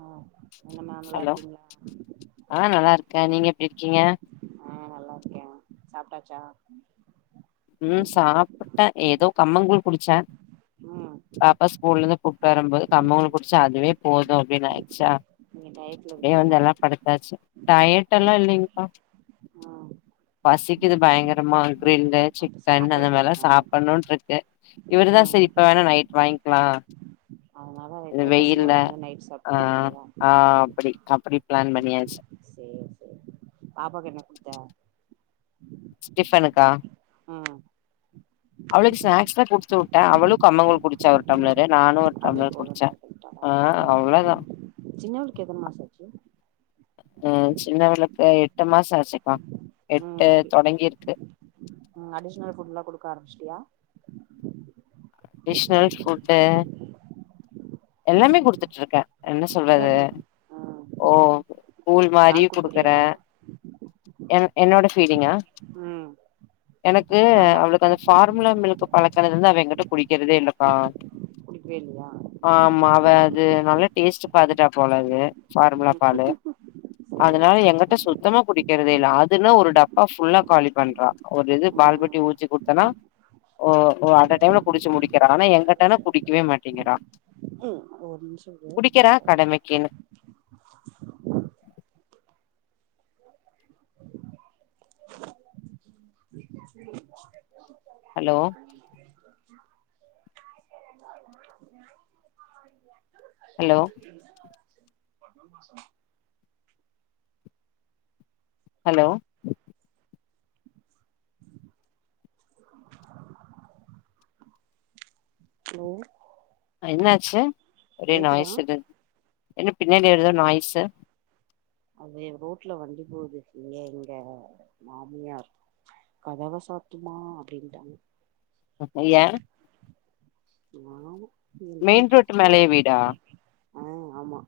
ஆ என்ன மேம் நல்லா ஹலோ இருக்கீங்களா ஆஹ் நல்லா இருக்க நீங்க எப்டி இருக்கீங்க ஆஹ் நல்லா இருக்க சாப்ட்டாச்சா உம் சாப்பிட்ட ஏதோ கம்மங்கூழ் குடிச்ச ம் பாப்பா நீங் ஸ்கூல்லந்து கூப்ட்டு வரும்போது கம்மங்கூ குடுச்ச அதுவே போது அப்டினு ஆயிச்சா நீங்க டயட்ல அப்டியே இருக்கீங்களா வந்தெல்லா படுத்தாச்சு டயட் எல்லா இல்லீங்பா ம் பசீக் இது பயங்கரமா கிரில்லு அப்ப சாப்ட கண்டதெல்லா வேண்டியதானே சாப்பிடணுனுட்டு இருக்கு இவருதா ம் செரி இப்ப வேணா நைட் வாங்கிக்கலா அதனால இந் இப்ப பசியோட வெய்யில இருந்து நைட் ஆஹ் சாப்ட்டுக்கலாங்கறியா ஆஹ் அப்டி அப்டி பிளான் பண்ணியாச்சு சேரி சேரி பாப்பாக்கு என்ன குடுத்த டிஃபனுக்கா ம் அவளுக்கு சிநேக்ஸ்தா குடுத் வி ட்ட அவளு கம்பங்கூல் குடிச்சா ஒரு டைம்லர் டியே நானு ஒரு அதே டம்ளர் குடிச்ச போதுன்ட்டு குடுத்தாளா ஆஹ் ம் அவ்ளதா சின்னவளுக்கு எத்தன மாசோ ஆச்சு ம் சின்னவளுக்கு எட்டு மாசோ ஆச்சுக்கா எட்டு ம் தொடங்கிருக்கு க்க ஆரம்பிச்சுடியா அடிஷ்னல் ஃபுட்டு எல்லாமே குடுத்துட்டு இருக்க என்ன அதா சொல்றது குடு ம் ஓ கூல் மாரியு பால் குடுக்கற குடுக்குறியா எனக் என்னோட ஃபீடீங்கா ம் எனக்கு ஆமா அவளுக்கு அந்த ஃபார்முலா மில்க் இப்ப பழக்கினதுலந்து அவ என்கிட்ட குடிக்கிறதே இல்லக்கா குடிக்கவே இல்லையா ஆமா அவ அது நல்லா டேஸ்ட் பாத்துட்டா போலது ஃபார்முலா பாலு. ம் அதனால சேரி எங்கிட்ட சேரி சுத்தமா குடிக்கிறதே இல்ல. அதுன்னா ஒரு டப்பா ஃபுல்லா காலி பண்றா. ஒரு இது பால்புட்டி ம் ஊத்தி குடுத்தனா ஓ அட்ட டைம்ல குடிச்சு முடிக்கிறா ஆனா என்கிட்டனா குடிக்கவே மாட்டேங்கிறா ஒரு நிமிஷம் குடிக்கிறா இரு கடமைக்குன்னு ஹலோ ஹலோ ஹலோ ஹலோ அ என்ன ஆச்சு ஒரே கேக்குதா நாய்ஸ் இது என்ன பின்னாடி வருதா நாய்ஸ்ஸு அது ரோட்ல வண்டி போகுது இங்க எங்க மாமியார் கதவ சாத்தும்மா அப்டீன்ட்டாங்க ஏன் [unintelligible] மெயின் ரோட்டு மேலயே வீடா ஆஹ் ஆமா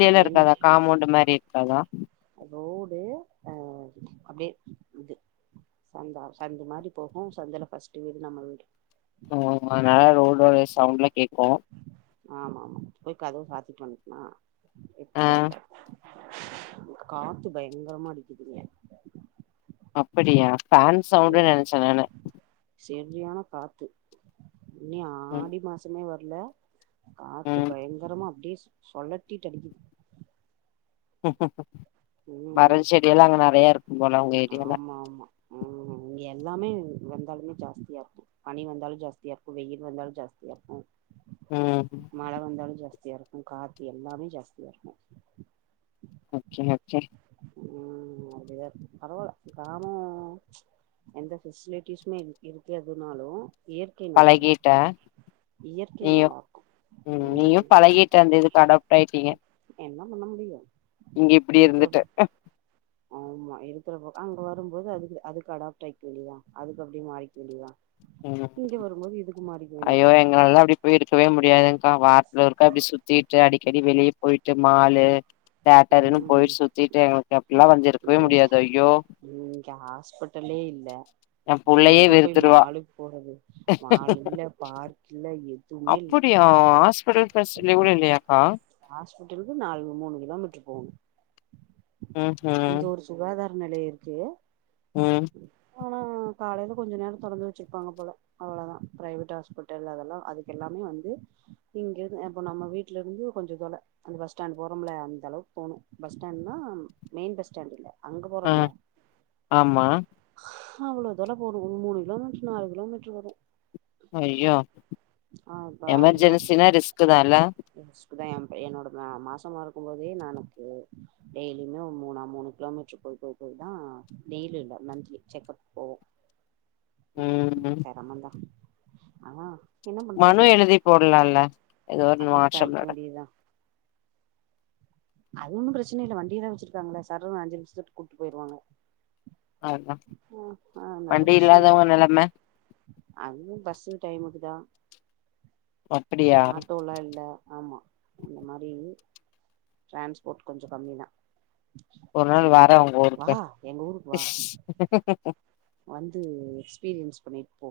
[unintelligible] மெயின் இருக்காதா காம்பௌண்ட் மாரி அதான் ரோடு அஹ் அப்டியே இது சந்தா சந்து மாரி போகும் சந்துல ஃபர்ஸ்ட்டு வீடு நம்ம வீடு ஓஹ் அதுனால ரோடோட சவுண்ட்லாம் கேக்கும் ஆமா ஆமா போய்க்கதவு சாத்திட்டு வன்டனா ஆஹ் காத்து பயங்கரமா அடிக்குது இங்க அப்படியா ஃபான் சவுண்டுனு நெனச்சே நானு எரியான காத்து இன்னி ம் ஆடி மாசமே வர் இல்ல காத்து ம் பயங்கரமா அப்டியே சு சொழட்டிட்டு அடிக்குது ம் மரம் செடி எல்லாம் அங்க நெறைய இருக்கும் போல உங்க ஏரியால உம் இங்க எல்லாமே வந்தாலுமே ஜாஸ்தியா இருக்கும் பனி வந்தாலும் ஜாஸ்தியா இருக்கும் வெயில் வந்தாலும் ஜாஸ்தியா இருக்கும் ம் மழ வந்தாலும் ஜாஸ் தியா இருக்கும் காத்து எல்லாமே ஜாஸ்தியா இருக்கும் [unintelligible] ம் அப்புடிதான் இருக்கு பரவால்ல கிராமோ ப்ச் எந்த ஃபெசிலிட்டிஸுமே இங்க இருக்கிறதுனாலும் பழகீட்ட இயற்கை நீயு நல்லா இருக்கு உம் நீயு ம் பழகிட்ட அந்த இதுக்கு அடாப் டாய்டீங்க என்ன பண்ண முடியு இங்க இப்படியே இருந்துட்டு இருக்கிறபோ அங்க வரும்போது அதுக்கு அதுக்கு அடாப்ட் ஆகிக்க வேண்டியதா அதுக்கு அப்படியே மாறிக்க வேண்டியதா உம் இங்க வரும்போது இதுக்கு மாறிக்க ஐயோ வேண்டியதா எங்களால அப்படி போய் இருக்கவே முடியாதுங் வாரத்துல ஒருக்கா அப்படி சுத்திட்டு அடி [unintelligible] வெளிய போயிட்டு மாலு தேட்டர்ன்னு ம் போயிட்டு சுத்திட்டு எனக்கு எப்படிலா வந்திருக்கவே இங்க முடியாது ஐயோ இங்க ஹாஸ்பிட்டலே இல்ல எ இங்க புள்ளையே எங்க போய் வெறுத்துருவா மாலுக்கு போறது மால் இல்ல பார்க் இல்ல எதுவுமே இல்ல அப்டியா [unintelligible] கூட இல்லையாக்கா ஹாஸ்பிட்டலுக்கு நாலு மூணு கிலோமீட்டரு போணு ஹ்உம் நிலைய இருக்கு உம் ஆனா காலையில கொஞ்ச நேரம் தெறந்து வெச்சுருப்பாங்க போல அவ்ளோதா ப்ரைவேட் ஹாஸ்பிட்டல் அதெல்லா அதுக்கெல்லாமே வந்து இங்கிருந்து இப்போ நம்ம வீட்டிலருந்து கொஞ்ச தோல அந்த பஸ் ஸ்டாண்ட் போறோம்ல அந்த அளவுக்கு போணு பஸ் ஸ்டாண்ட்னா மெயின் பஸ் ஸ்டாண்டு இல்ல அங்க போறோம்ல ஆஹ் ஆமா அவ்ளவு தோல போனு மூணு கிலோமீடரு நாலு கிலோமீட்டரு வரும் அய்யோ எமர்ஜென்சினா ரிஸ்க்தான் இல்ல [inaudible] க்குதா என் என்னோட மாசமா இருக்கும் போதே நானு டெய்லியுமே ஒரு மூணா மூணு கிலோமீட்டரு போய் போய் போய் தான் டெய்லி இல்ல மந்த்லி செக்கப் போவோ ம் சேரமதா ஆ மனு எழுதி போடலால ஏதோ ஒரு அடாப்ட் மாற்றம் ஆயிக்க நட வேண்டியதூதா அது ஒன்னு பிரச்சன இல்ல வண்டியைதா வச்சிருக்காங்கள சர்ருனு அஞ்சு நிமிஷட்டு குப்டு போயிறுவாங்க அதுதா ஆஹ் ஆஹ் அதனால வண்டி பிரச்ன இல்லா இல்லாதவங்க நெலம அதுவு பஸ் டைமுக்குதா அப்டியா ஆட்டோலா இல்ல ஆமா அந்த மாரி டிரான்ஸ்போர்ட் கொஞ்ச கம்மிதா ஒரு நாள் வரேன் உங்க ஊருக்கு எங்க ஊருக்கு வா வந்து எக்ஸ்பீரியன்ஸ் பண்ணிட்டு போ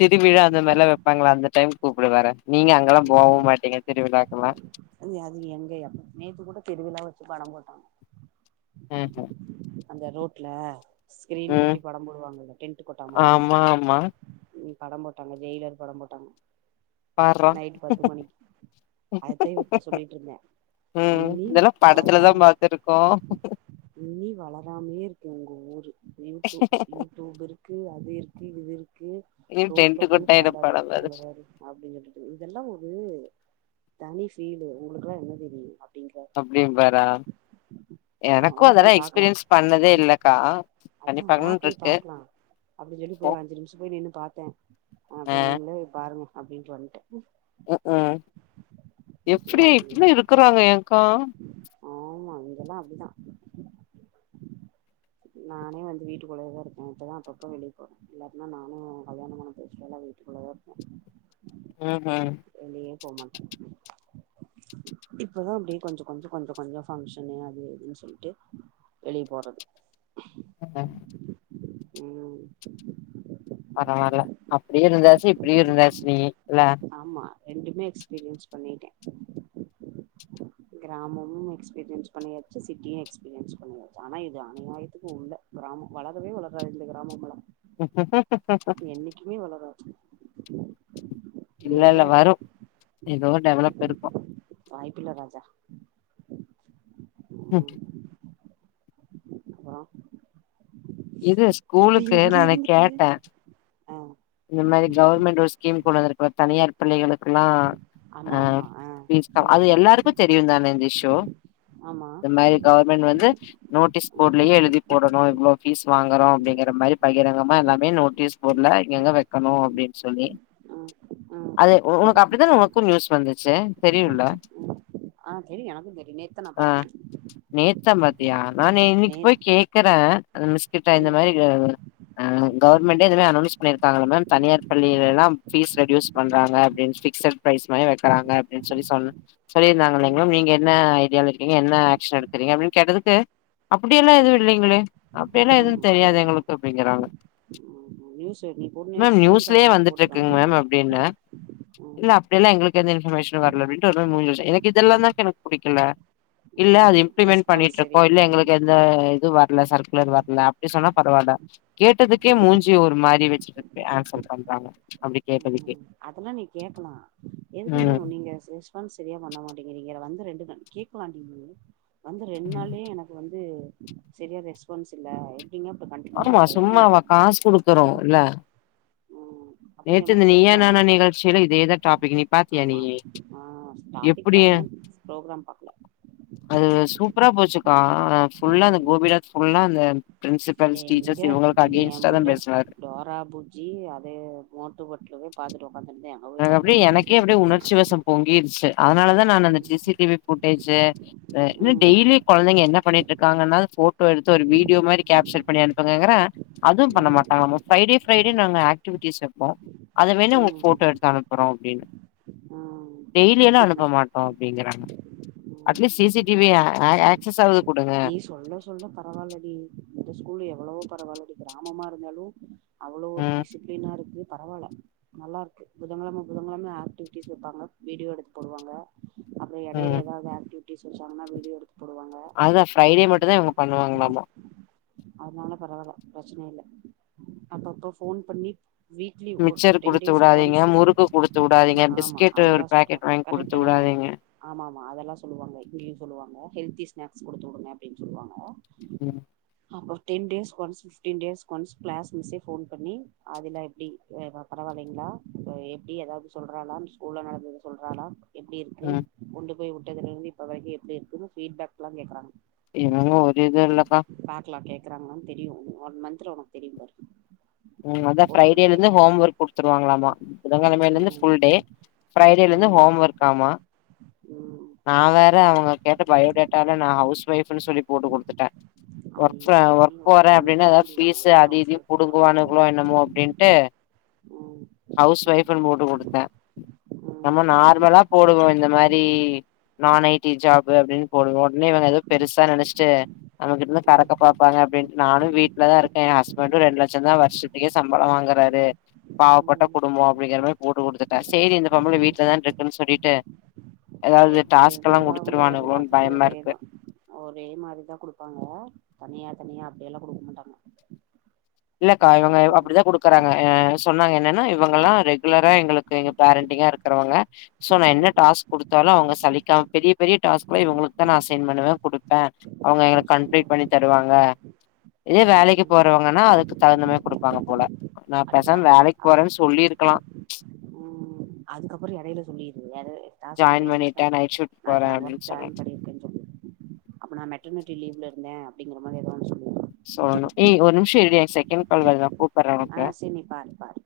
திருவிழா அந்த மாதிரிலாம் வெப்பாங்களா அந்த டைம்ல கூப்பிடு வரன் உம் அது எங்க எப் நேத்து கூட திருவிலா படம் போட்டாங்க ம்ஹும் அந்த ரோட்ல ஸ்கிரீன் ம் கட்டி படம் போடுவாங்கல டென்ட்டு கொட்டா மாரி ஆமா ஆமா ம் படம் போட்டாங்க ஜெயிலர் படம் போட்டாங்க பார்றா நைட் பத்து மணிக்கு அததேன் இவர்ட்ட சொல்லிட்ருந்தேன் ம் இனி இதெல்லா படத்துலதா வளராம பாத்துருக்கோ இனி வள செமயாருக்கு உங்க ஊரு யூட்டு யூட்யூப் இருக்கு அது இருக்கு இது இருக்கு இ ரோட்ல டென்ட் உக்காந்து கொட்டாயிட படம் அது பாத்துட்ருக்காங்க அப்டின்னு சொல்லட்டு இதெல்லா ஒரு தனி கீழ உங்களுக்கா [unintelligible] அப் அப்டிம்பாரா ஆமா வா எனக்கும் போய் அதெல்லா பாக்கலா எக்ஸ்பீரியன்ஸ் பண் அதா வா போய் இருக்கு பாக்கலா அப்டின்னு சொல்லி போ போய் அஞ்சு நிம்ஷோ போய் நின்னு பாத்தோம் அப்ப நீங்களே போய் பாருங்க அப்டின்ட்டு வந்ட்ட உக் உம் நா எப்புடி அப்டி எப்புடி இருக்கறாங்க எங்க்கா ஆமா இங்கெல்லா அப்டிதா நானே வந்து வீட்டுக்குள்ளயே தா இருக்கேன் இப்பதா அப்பப்ப வெளிய போறே இல்லாட்டினா நானு கல்யாணோ பண்ண புதுசுலலா வீட்டுக்குள்ளதா இருப்பேன் ம் ம் போமாட்டேன் இப்பதா அப்டியே கொஞ்சோ கொஞ்ச கொஞ்ச கொஞ்சோ பங்ஷனு அது இதுன்னு சொல்லிட்டு வெளிய போறது ம் பரவால்ல அப்டியு இருந்தாச்சு இப்டியு இருந்தாச்சு இல்ல ஆமா ரெண்டுமே எக்ஸ்பீரியன்ஸ் பண்ணிட்டே கிராமமு எக்ஸ்பீரியன்ஸ் பண்ணியாச்சு சிட்டியும் எக்ஸ்பீரியன்ஸ் பண்ணியாச்சு ஆனா இது அணியாயத்துக்கு உள்ள கிராமோ வளரவே வளராது இந்த கிராமம்லா ஹா ஹா ஹா ஹா வளராது ம் இல்ல இல்ல இப்டியேதா இருக்கு வரும் ம் இதோ வாய்ப்பில்ல ராஜா ஓகே அப்பறோ இது ஸ்கூலுக்கு நானு இருந்துட்டு கேட்டே ஆ இது மாரி கவர்மெண்ட் ஒரு ஸ்கீம் கொண்டு வந்துருக்கு தனியார் பள்ளிகளுக்குலா ஆ ஆமா ஆமா ஆ ஃபீஸ்தா சொல்லு அது எல்லாருக்கு தெரியு தானே இந்த இஷ்யூ ஆமா இந்த மாரி கவர்மெண்ட் வந்து நோட்டீஸ் ம் போட்லயே எழுதி போடணு இவ்ளோ ஃபீஸ் வாங்கறோ அப்டிங்கிற மாரி பகிரங்கமா எல்லாமே நோட்டீஸ் போட்ல எங்க வெக்கணு அப்டின் சொல்லி ம் ம் அது ஒ ஒனக்கு அப்டிதான ஒனக்கு நியூஸ் வந்துச்சு தெரியுல்ல ஆ தெரியு எனக்கு தெரியு நேத்து தா நா பாத்தே யா நானே இன்னக்கி நே போய் கேக்குற அந்த மிஸ்கிட்டா இந்த ம் மாரி எஹ் அ கவுர்மெண்டே இந்த மார் அனோன்ஸ் பண்ணிர்க்காங்கல்ல மேம் தனியார் பள்ளியிலெல்லா ஃபீஸ் ரெடியூஸ் பண்றாங்க அப்டின் ஃபிக்ஸட் ப்ரைஸ் மாரி வெக்கறாங்க அப்டின் சொல்லி சொன் ம் சொல்லிருந்தாங்கல்லைங்களா நீங்க என்ன ஐடியாவ்ல இருக்கீங்க என்ன ஆக்ஷன் எடுக்கறீங்க அப்டின் கேட்டதுக்கு அப்டியெல்லா எதுவு இல்லைங்களே அப்டியெல்லா எதுவ் ம் தெரியாது எங்களுக்கு அப்டிங்கறாங்க உ, நியூஸ் நீ போட்டு மேம் நியூஸ்லயே ஸ்கிரீன்ஷாட் எடுத்து போட்டு வந்துட்ருக்குங் மேம் காமிச்சிருக்கணு அப்டின்னே ம் இல்ல அப்டியெல்லா எங்களுக்கு எந்த இன்ஃபர்மேஷ் னு வர்ல அப்டின்ட்டு ஒரு மார் மூஞ்சி வெச்ட்டு எனக் இதெல்லாந்தாங் எனக் புடிக்கல இல்ல அது ம் இம்ப்ளிமெண்ட் ரெஸ்பான்ஸ் பண்ணிட்ருக்கோ இல்ல சரியில்ல எங்களுக்கு எந்த இது வர் இல்ல சர்க்குலர் வர்ல அப்டி சொன்னா பரவால்ல கேட்டதுக்கே மூஞ்சி ஒரு மாரி வெ ச்சுகிட்டு ஆன்சர் பண்றாங்க அப்டி கேட்டதுக்கே ம் அதெல்லா நீ கேக்கலா எதுக்குங்க ம் நீங்க ஸ் ரெஸ்பான்ஸ் செரியா பண்ண மாட்டிக்கிறீங்க நா வந்து ரெண் [unintelligible] கேக்கலாண்டி நீ வந்து ரெண் நாள்லயே எனக்கு வந்து செரியா ரெஸ்பான்ஸ் இல்ல [unintelligible] கண்டினியூ ஆமா பண்றது அப்டிங்கிற சும்மாவா மாரி கேக்கலா காஸ் குடுக்கறோ இல்ல ம் அப்டிங்கிற நேத்து மாரி இந்த நீயா கேக்கலா நீ நானா நிகழ்ச்சில இதேதா டாப்பிக்கு நீ பாத்தியா ஆமா நீயி ஆமா ஆ டாபிக் எப்புடியா பாத்தே ப்ரோக்ராம் பாக்கல அது சூப்பரா போச்சுக்கா அ ஃபுல்லா அந்த ம் கோபிநாத் ஃபுல்லா அந்த பிரின்சிபல்ஸ் எங்க டீச்சர்ஸ் இவங்களுக்கு ஏ அகேன்ஸ்டா தா புள்ள பேசுனாரு டோரா புஜ்ஜி அதே மோட்டு பட்லுவே பாத்துட்டு ஒக்காந்ட்ருந்த்யா அது அப்டியே எனக்கே அப்டியே உணர்ச்சி வசம் பொங்கி மிஸ்சு அதனாலதா நானு அந்த [unintelligible] ம் டி வி போட் [unintelligible] அ இன்மே ம் டெய்லி கொழந்தைங்க என்ன பண்ணிட்ருக்காங்கன்னாது ஃபோட்டோ எடுத்து ஒரு வீடியோ மாரி கேப்சர் பண்ணி அனுப்புங்கங்கறே அதுவ் பண்ண ம் மாட்டாங்களாமா ஃப்ரைடே ஃப்ரைடே நாங்க ஆக்டிவிட்டீஸ் வெப்போ அத வேணா உங்கு ம் ஃபோட்டோ எடு அனுப்புறோ அப்டின் ம் டெய்லியெல்லா அனுப்ப மாட்டோ அப்டிங்கறாங்க ம் at least C C T V அ அ அ ஆக்சஸ்ஸாவ்து நீ சொல்ல சொல்ல பரவாலடி இந்த ஸ்கூலு எவ்ளவோ பரவாலடி கிராமமா இருந்தாலு அவ்ளோ ஒரு ம் டிசிப்ளீனா இருக்கு பரவால்ல நல்லா இருக்கு புதங்கெழம புதங்கெழம ஆக்டிவிட்டிஸ் வெப்பாங்க வீடியோ எடுத்து போடுவாங்க அப்பறம் எடயில ம் ஏதாவது அக்டிவ் [unintelligible] போடுவாங்க அதுதா ஃப்ரைடே மட்டு தான் இவுங்க பண்ணுவாங்களாமா அதுனால பரவால்ல பிரச்சன இல்ல அப்பப்ப ஃபோன் பண்ணி வீக்லி ஒ மிச்சர் டென் குடுத்து டேஸ் விடாதீங்க ஒன்ஸ் முறுக்கு குடுத்து விடாதீங்க ஆமா பிஸ்கெட் ஒரு அதெலாம் பாக்கெட் சொல்லுவாங்க வாங்கி குடுத்து கரெக்டு ஆ விடாதீங்க ஆமா அதெல்லாம் இங்கயும் சொல்லாங்க ஹல்த்தி ஸ்னாக் ஸ்நாக்ஸ் குடுத்து விடுங்க அப்டினு சொல்லுவாங்க ம் அப்பறம் டென் டேஸ்கு ஒன்ஸ் ஃபிஃப்டீன் டேஸ்கு ஒன்ஸ் கிளாஸ் மிஸ்ஸே போன் பண்ணி ஆதிலா எப்டி பரவாயில்லங்களா இப்ப எப்டி ஏதாவது சொல்றாலா ஸ்கூல்ல நடந்தத சொல்றலா எப்டி இருக்கு ம் ஒண்டு போய் உட்டதுலருந்து இப்ப வரைக்கு எப்டி இருக்குனு பீட்பேக்லாம் கேக்குறாங்க என்னவோ ஓர் இதும் இல்ல கா பாக்கலா கேக்குறாங்கலானு தெரியு ஒன் மந்துல உனக்கு தெரியும் பாரு உ அதான் ஃபோன் பண்ணி ப்ரைடேல இருந்து கேக்குறாங்க ஹோம் ஒர்க் குடுத்துருவாங்களாமா புதங்கிழமயிலருந்து ம் புல் டே ஃரைடேலந்து ம் ஹோம் ஒர்க் ஆமா ம் நான் வேற அவங்க கேட்ட பயோடேட்டால நான் ஹவுஸ் வைப்னு சொல்லி போட்டு குடுத்துட்டேன் ஒர்க் ப ஐய்யய்யோ நீ ஒர்க் போறேன் ஒர்க்கிங் அப்டினு போட அதாவது வேண்டியதான ஃபீஸ் எதுக்கு அத ஹவுஸ் இதயும் ஒய்ஃப்னு புடுங் போட்ட என்னமோ அப்டின்ட்டு ம் ஹவுஸ்ப் போட்டு குடுத்தேன் நம்ம ம் நார்மலா போடுவோம் இந்த மாதிரி நான் ஐடி ஜாப் அப்டின்னு போடுவோம் உடனே இவங்க ஏதோ பெருசா நெனைச்சிட்டு நமக்கிட்டருந்து ம் கறக்கபப்பாங்க அப்டினு நானு வீட்ல தான் இருக்கே எ ஹ்ஸ்பண்ட் ரெண்டுலட் ரெண்டு லட்சம் தான் வருஷத்துகே சம்பளம் வாங்குறாரு பாவப்பட்ட ம் குடும்பம் அப்டிங்கிற மாரி போட்டு குடுத்துட்டே சேரி இந்த பொம்பள வீட்டுலதா இருக்குனு சொல்லிட்டு ஏதாவது எப்டி டாஸ்க் எல்லா இருந்தாலும் அவங்க குடுத்துருவானுங்களோன்னு எல்லாத்துக்கு பயமா இருக்கு ஒரேதான் ஒரே மாரிதான் குடுப்பாங்க தனியா தனியா அப்டில்லாம் குடுக்க மாட்டாங்க இல்லகா இவங்க எல்லாத்துக்கு ஒரு அப்டிதான் குடுக்குறாங்க சொன்னாங்க என்னன்னா இவங்கலாம் ரெகுலரா எங்களுக்கு பாரேண்டிங் அ இருகுறவங்க சொ நா என்ன ம்ஹும் டாஸ்க் கொடுத்தாலும் அவங்க சலிக்காம பெரிய பெரிய டாஸ்க்மெ இவங்களுக்கு தா ன்ஸ் அஸ்சைன் பண்ணுவே அவங்க வச்சு கம்ப்ளீட் குடுத்துரு பண்ணிதருவாங்க இதே வேலைக்கு ம் போறவங்கா தகுந்தமா கொடுப்பாங்க போல அத பாவி அப் உம் அதுக்கப்பறம் எடயில சொல்லி [unintelligible] டாஸ்க் ஜாயின் நிறையா இருந்துச்சுனா பண்ணிட்டே நைட் ஷிஃப்ட் போறே நா ஒர்க் அப்டின்னு ஜாய்ன் சொல்லனு பண்ணிருக்கேனு சொல்லு அப்ப நா மேட்டர்நிட்டி லீவல இரு அப்படிங்க மாதிரி எதான சொல்லு சோ ஏய் ஒரு நிமிஷ இரு எனக்கு செகண்ட் கால் வருத ஆ செரி நீ பாரு பாரு